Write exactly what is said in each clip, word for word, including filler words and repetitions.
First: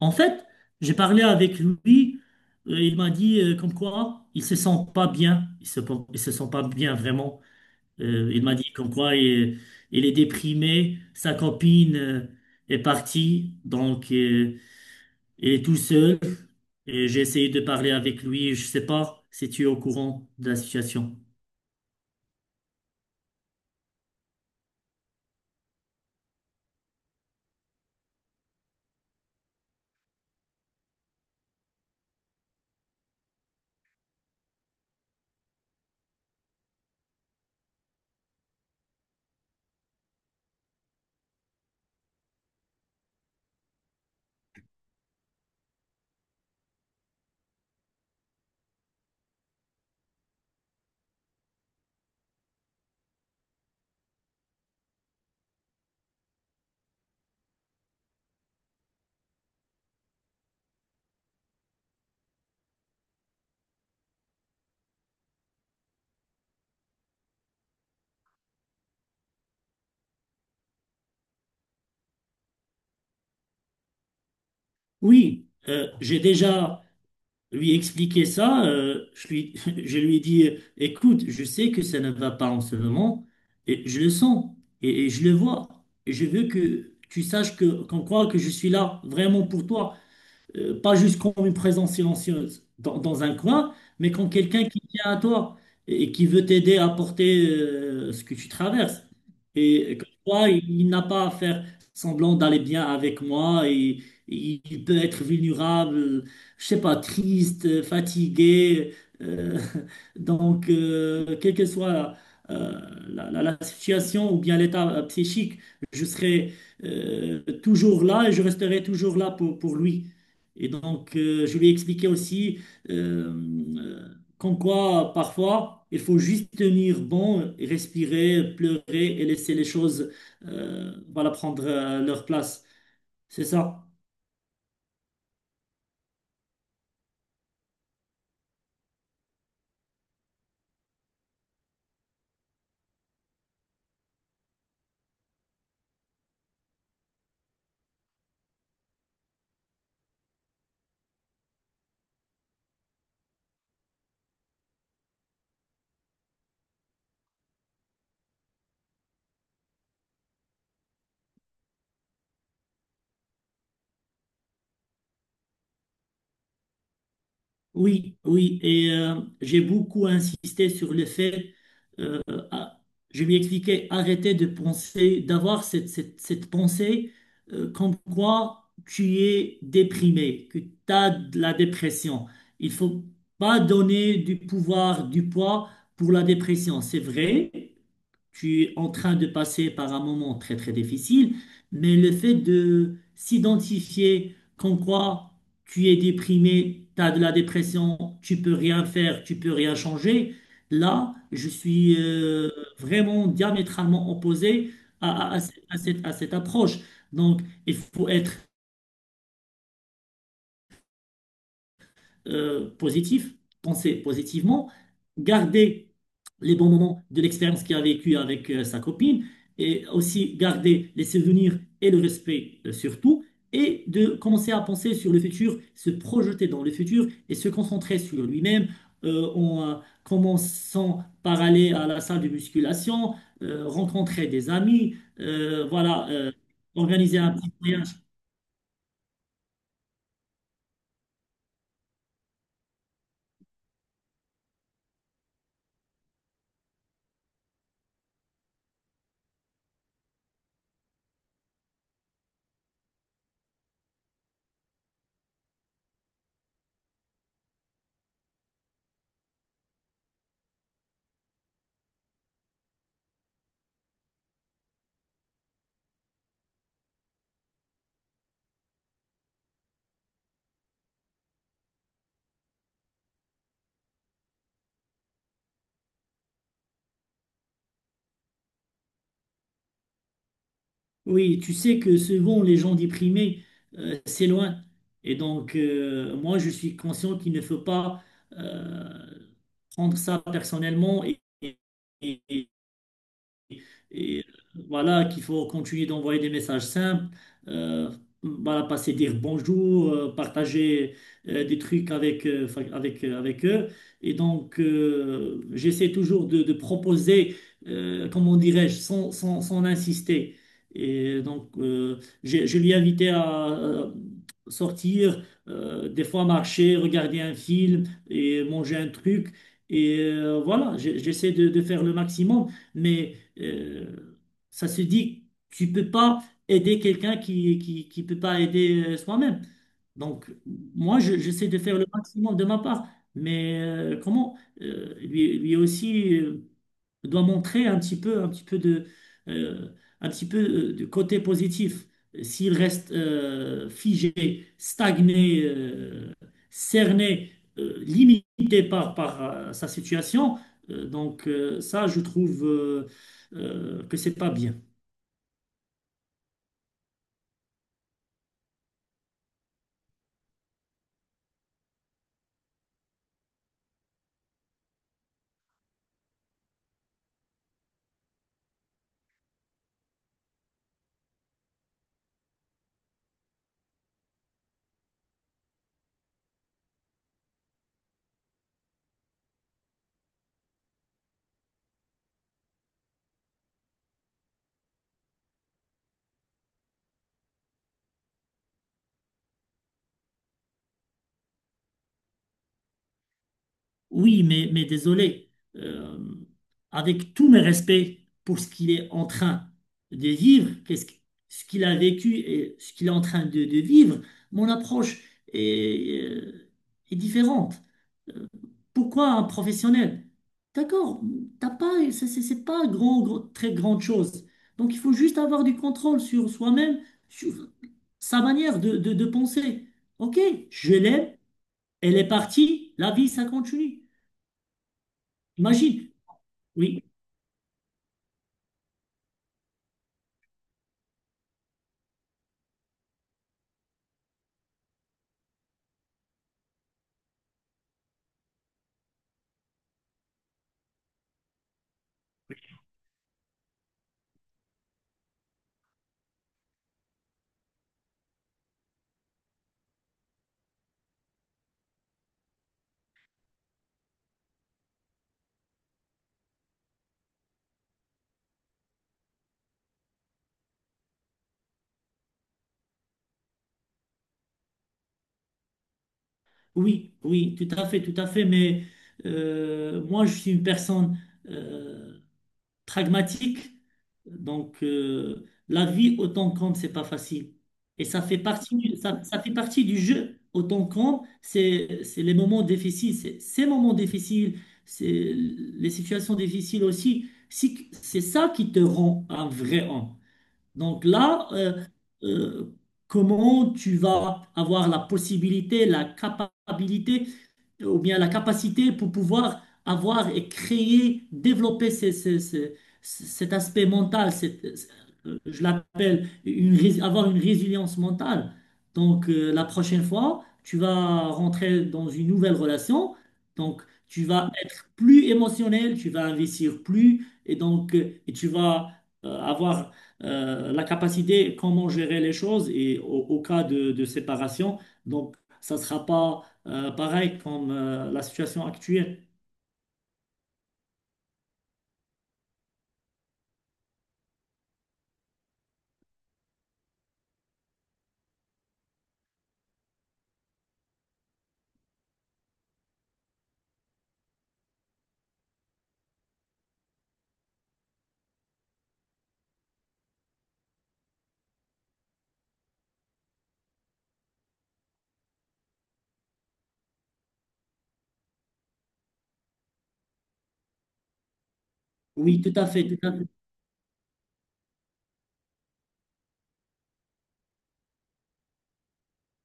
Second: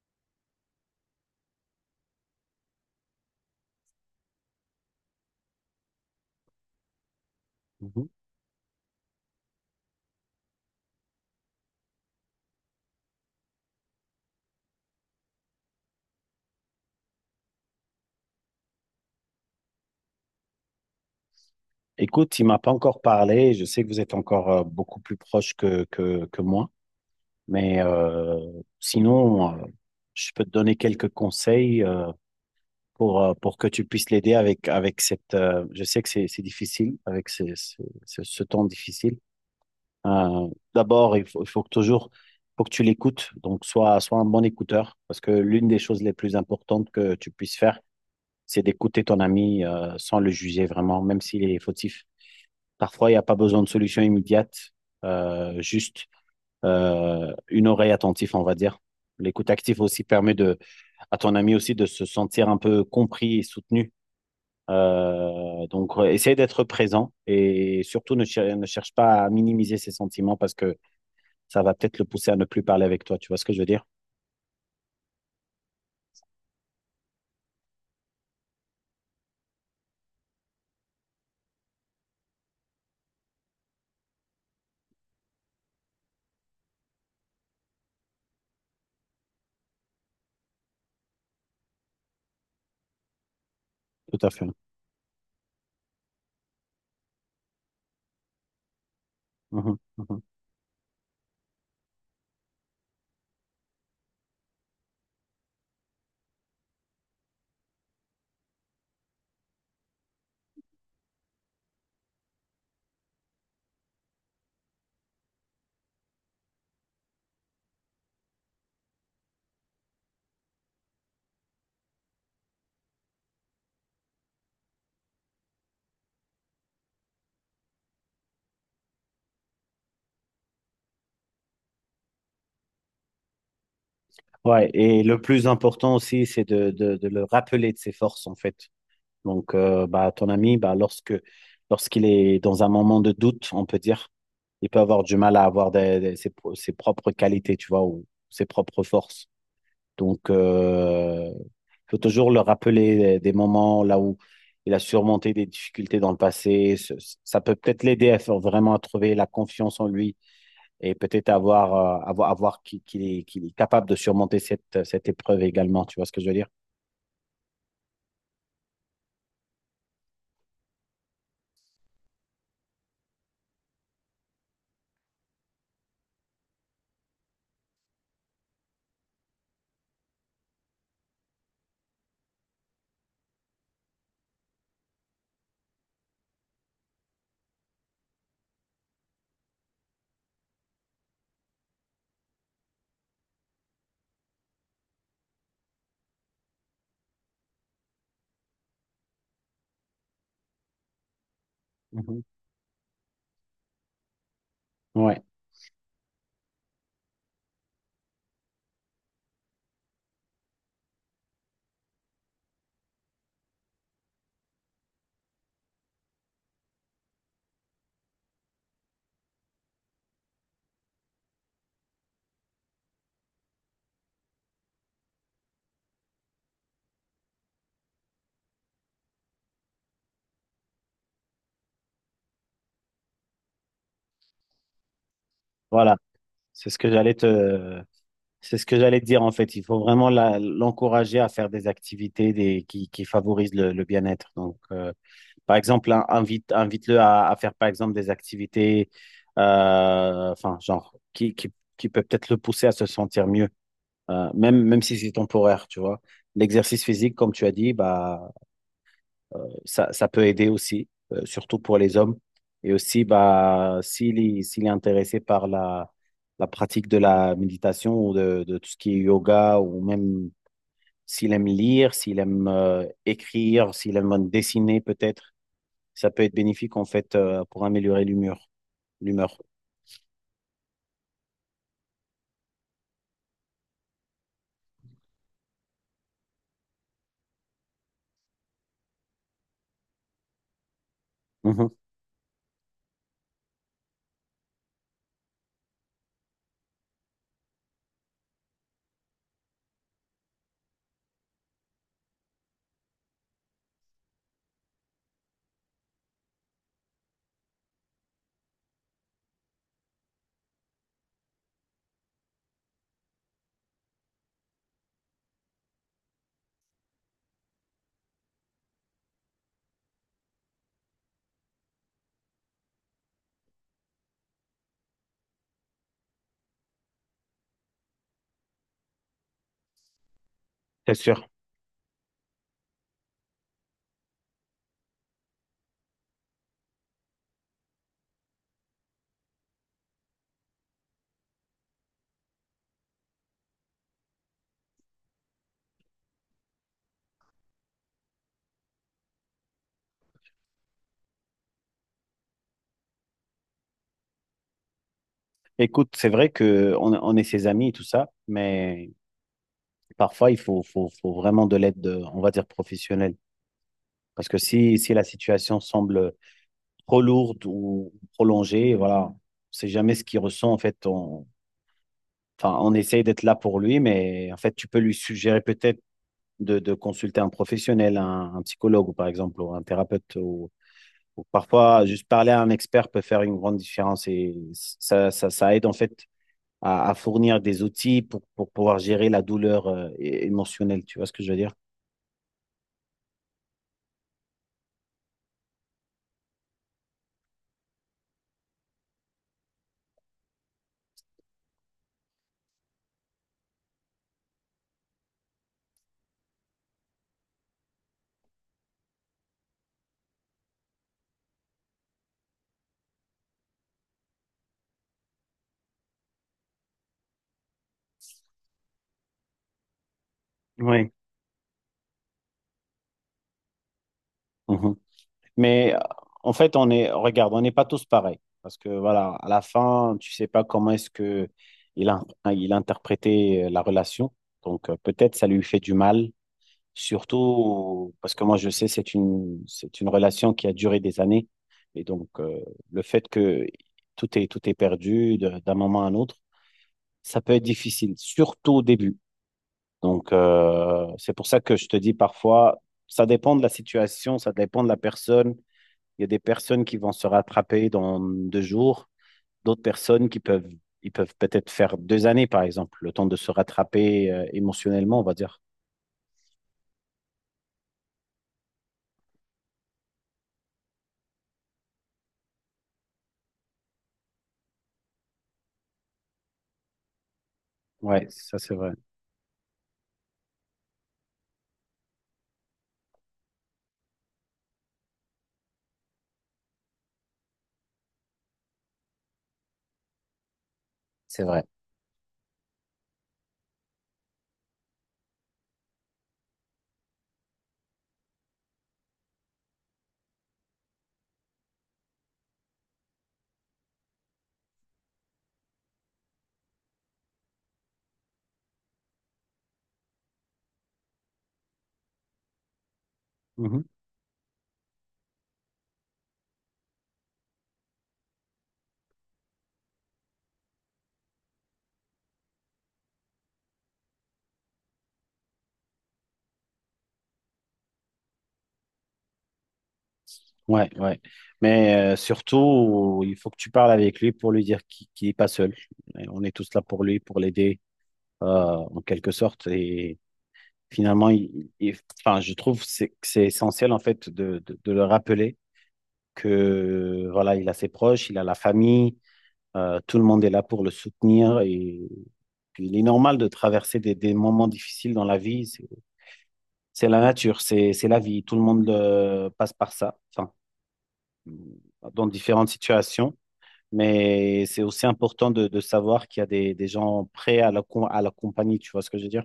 En fait, j'ai parlé avec lui. Euh, il m'a dit euh, comme quoi il se sent pas bien. Il se, il se sent pas bien vraiment. Mhm. Euh, il m'a dit comme quoi il, il est déprimé. Sa copine euh, est partie, donc euh, il est tout seul. Et j'ai essayé de parler avec lui. Je sais pas si tu es au courant de la situation. Écoute, il m'a pas encore parlé. Je sais que vous êtes encore euh, beaucoup plus proche que, que, que moi. Mais euh, sinon, euh, je peux te donner quelques conseils euh, pour, euh, pour que tu puisses l'aider avec, avec cette... euh, je sais que c'est c'est difficile, avec ce, ce, ce- ce temps difficile. Euh, D'abord, il faut, il faut que toujours... faut que tu l'écoutes. Donc, sois, sois un bon écouteur. Parce que l'une des choses les plus importantes que tu puisses faire, c'est d'écouter ton ami euh, sans le juger vraiment, même s'il est fautif. Parfois, il n'y a pas besoin de solution immédiate, euh, juste euh, une oreille attentive, on va dire. L'écoute active aussi permet de, à ton ami aussi de se sentir un peu compris et soutenu. Euh, donc, euh, essaye d'être présent et surtout ne, cher- ne cherche pas à minimiser ses sentiments parce que ça va peut-être le pousser à ne plus parler avec toi. Tu vois ce que je veux dire? Oui, euh, j'ai déjà lui expliquer ça, euh, je lui, je lui ai dit, euh, écoute, je sais que ça ne va pas en ce moment, et je le sens, et, et je le vois, et je veux que tu saches que, qu'on croit que je suis là vraiment pour toi euh, pas juste comme une présence silencieuse dans, dans un coin, mais Tout à comme fait. quelqu'un qui tient à toi et qui veut t'aider à porter euh, ce que tu traverses. Mhm, Et que mhm. toi, il n'a pas à faire semblant d'aller bien avec moi et et il peut être vulnérable, je sais pas, triste, fatigué. euh, donc, euh, quelle que soit euh, la, la- la situation ou bien l'état euh, psychique, je serai euh, toujours là et je resterai toujours là pour, pour lui. Et donc, euh, je lui ai expliqué aussi euh, euh, qu'en quoi, parfois, il faut juste tenir bon, et respirer, pleurer et laisser les choses euh, voilà, prendre euh, leur place. C'est ça. Ouais, et le plus important aussi, c'est de, de, de le rappeler de ses forces, en fait. Donc, euh, bah, ton ami, bah, lorsque, lorsqu'il est dans un moment de doute, on peut dire, il peut avoir du mal à avoir des- des- ses, pro- ses propres qualités, tu vois, ou ses propres forces. Donc, euh, il faut toujours le rappeler des moments là où il a surmonté des difficultés dans le passé. Ce- Ça peut peut-être l'aider à faire vraiment à trouver la confiance en lui et peut-être avoir, euh, avoir, avoir qu'il qu'il est, qu'il est capable de surmonter cette, cette épreuve également. Tu vois ce que je veux dire? Oui, oui, et euh, j'ai beaucoup insisté sur le fait, euh, à- je lui expliquais, arrêtez de penser, d'avoir cette, cette, cette pensée euh, comme quoi tu es déprimé, que tu as de la dépression. Il faut pas donner du pouvoir, du poids pour la dépression. C'est vrai, tu es en train de passer par un moment très très difficile, mais le fait de s'identifier comme quoi tu es déprimé, tu as de la dépression, tu peux rien faire, tu peux rien changer, là, je suis Mhm. euh, vraiment diamétralement opposé Ouais, à, à- à cette, à cette- à cette approche. Donc, il faut être euh, positif, penser positivement, garder les bons moments de l'expérience qu'il a vécue avec euh, sa copine, et aussi garder les souvenirs et le respect euh, surtout, et de commencer à penser sur le futur, se projeter dans le futur et se concentrer sur lui-même euh, en euh, commençant par aller à la salle de musculation, euh, rencontrer des amis, euh, voilà. voilà, euh, C'est ce que j'allais organiser un petit te, voyage. C'est ce que j'allais te dire en fait. Il faut vraiment la- l'encourager à faire des activités des, qui, qui favorisent le, le bien-être. Donc, euh, par exemple, in- invite, invite-le à, à faire par exemple des activités, euh, enfin, genre, qui, qui, qui peut peut-être le pousser à se sentir mieux, euh, même, même si c'est temporaire, tu vois. L'exercice physique, comme tu as dit, bah, ça, ça peut aider aussi, euh, surtout pour les hommes. Et aussi, bah, s'il est, s'il est intéressé par la, la pratique de la méditation ou de, de tout ce qui est yoga, ou même s'il aime lire, s'il aime euh, écrire, s'il aime dessiner peut-être, ça peut être bénéfique en fait euh, pour améliorer l'humeur. l'humeur. Oui, tu sais que souvent les gens déprimés, euh, c'est loin. Et donc, euh, moi, je suis conscient qu'il ne faut pas euh, prendre ça personnellement et, Mhm. et euh, voilà qu'il faut continuer d'envoyer des messages simples, euh, voilà, passer dire bonjour, euh, partager euh, des trucs avec, euh, enfin, avec, euh, avec eux. Et donc, euh, j'essaie toujours de, de proposer, euh, comment dirais-je, sans, sans, sans insister. Et donc, euh, je, je l'ai invité à euh, sortir, euh, des fois marcher, regarder un film et manger un truc. Et euh, voilà, j'ai- j'essaie de, de faire le maximum, mais... Euh, ça se dit, tu peux pas aider quelqu'un qui, qui, qui peut pas aider euh, soi-même. Donc, C'est moi, je- sûr. j'essaie de faire le maximum de ma part. Mais euh, comment euh, lui, lui aussi. Euh, doit montrer un petit peu, un petit peu de, euh, un petit peu euh, de côté positif. S'il reste euh, figé, stagné, euh, cerné, euh, limité par, par euh, sa situation, euh, donc euh, ça, je trouve euh, euh, que c'est pas bien. Écoute, c'est vrai que on, on est ses amis et tout ça, mais parfois il faut, faut, faut vraiment de l'aide, euh, on va dire, professionnelle. Parce que si, si la situation semble trop lourde ou prolongée. Voilà, c'est jamais ce qu'il ressent en fait. On, enfin, on essaye d'être là pour lui, mais en fait, tu peux lui suggérer peut-être de, de consulter un professionnel, un, un psychologue ou par exemple, ou un thérapeute. Ou, ou parfois, juste parler à un expert peut faire une grande différence et ça, ça, ça aide en fait à, à fournir des outils pour, pour pouvoir gérer la douleur euh, émotionnelle. Tu vois ce que je veux dire? Oui, mais, mais désolé, euh, avec tous mes respects pour ce qu'il est en train de vivre, qu'est-ce que- ce qu'il a vécu et ce qu'il est en train de, de vivre, mon approche est, euh, est différente. Euh, Pourquoi un professionnel? D'accord, t'as pas, c'est c'est- c'est pas grand, grand- très grande chose. Donc il faut juste avoir du contrôle sur soi-même, sur sa manière de, de de penser. Ok, je Oui. l'aime, elle est partie, la vie, ça continue. Mhm. Mais euh, Magie, en fait, on oui, est, regarde, on n'est pas tous pareils. Parce que voilà, à la fin, tu sais pas comment est-ce que il a, il a interprété euh, la relation. Donc euh, peut-être ça lui fait du mal, surtout parce que moi je sais c'est une c'est une relation qui a duré des années. Et donc euh, le fait que tout est tout est perdu de- d'un moment à un autre, ça peut être difficile, surtout au début. Donc euh, c'est pour ça que je te dis parfois, ça dépend de la situation, ça dépend de la personne. Il y a des personnes qui vont se rattraper dans deux jours, d'autres personnes qui peuvent, ils peuvent peut-être faire deux années, par exemple, le temps de se rattraper euh, émotionnellement, on va dire. oui, oui, tout à fait, tout à fait. Mais euh, moi, je suis une personne euh, pragmatique. Donc, euh, la vie autant compte, c'est pas facile. Et ça Ouais, fait ça c'est partie vrai. du, ça, ça fait partie du jeu. Autant compte, c'est, c'est les moments difficiles, c'est ces moments difficiles, c'est les situations difficiles aussi. Si- C'est ça qui te rend un vrai homme. Donc C'est là, vrai. euh, euh, comment tu vas avoir la possibilité, la capacité ou bien la capacité pour pouvoir avoir et créer, développer ces- ces- ces- cet aspect mental, cette- euh, je l'appelle une, rés- avoir une résilience mentale. Donc, euh, la prochaine fois, tu vas rentrer dans une nouvelle relation, Mhm. donc tu vas être plus émotionnel, tu vas investir plus, et donc euh, et tu vas euh, avoir euh, la capacité comment gérer les choses et au, au cas de, de séparation. Donc, ça ne sera pas euh, pareil comme euh, la situation actuelle. Ouais, ouais. Mais euh, surtout, il faut que tu parles avec lui pour lui dire qu'il qu'il n'est pas seul. Et on est tous là pour lui, pour l'aider, euh, en quelque sorte. Et finalement, il, il- enfin, je trouve que c'est que c'est essentiel en fait de, de, de le rappeler que voilà, il a ses proches, il a la famille. Euh, tout le monde est là pour le soutenir et puis il est normal de traverser des, des moments difficiles dans la vie. C'est c'est la nature, c'est c'est la vie. Tout le monde euh, passe par ça, enfin, dans Oui, tout à différentes fait, tout à fait. situations. Mais c'est aussi important de, de savoir qu'il y a des, des gens prêts à la, com- à la compagnie, tu vois ce que je veux dire?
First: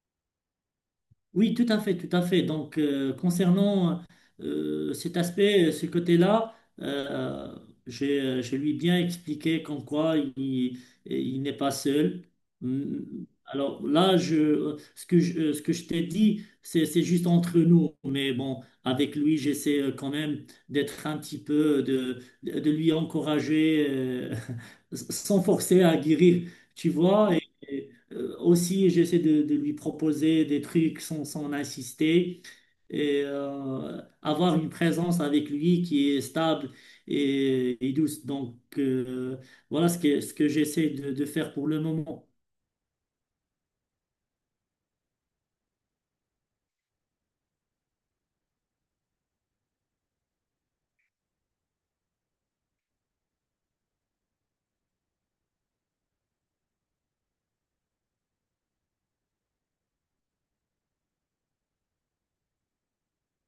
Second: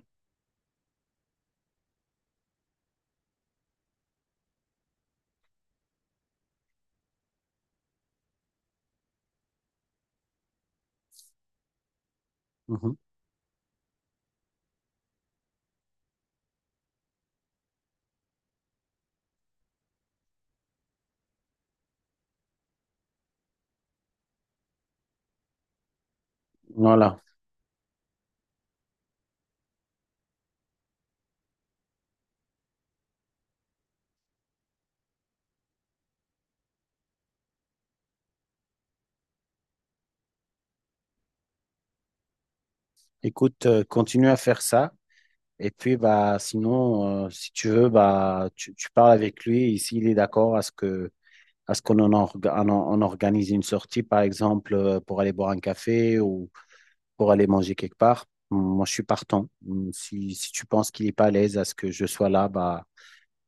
Oui, tout à fait, tout à fait. Donc, euh, concernant euh, cet aspect, ce côté-là, euh, je, je lui ai bien expliqué comme quoi il, il n'est pas seul. Mhm. Mm, alors là, je, ce que je, ce que je t'ai dit, c'est, c'est juste entre nous. Mais bon, avec lui, j'essaie euh, quand même d'être un petit peu, de, de lui encourager euh, sans forcer à guérir, tu Voilà. vois. Et, euh, aussi, j'essaie de, de lui proposer des trucs sans, sans insister et euh, avoir une présence avec lui qui est stable et, et douce. Donc, euh, voilà ce que, ce que j'essaie de, de faire pour le moment. Écoute, euh, continue à faire ça. Et puis, bah, sinon, euh, si tu veux, bah, tu, tu parles avec lui. Et s'il est d'accord à ce que Est-ce qu'on en org- on en- on organise une sortie, par exemple, euh, pour aller boire un café ou pour aller manger quelque part? Moi, je suis partant. Hum, Si, si tu penses qu'il n'est pas à l'aise à ce que je sois là, bah,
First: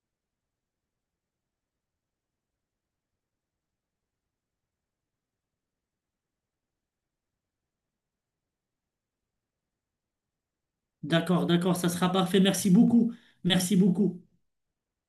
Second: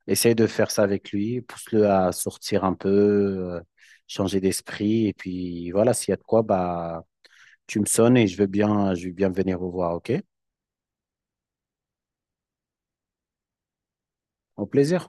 essaye de faire ça avec lui, pousse-le à sortir un peu, euh, changer d'esprit. Et puis voilà, s'il y a de quoi, bah, tu me sonnes et je veux bien, je veux bien venir vous voir, OK? D'accord, d'accord, ça sera parfait. Merci beaucoup. Merci beaucoup. Au plaisir.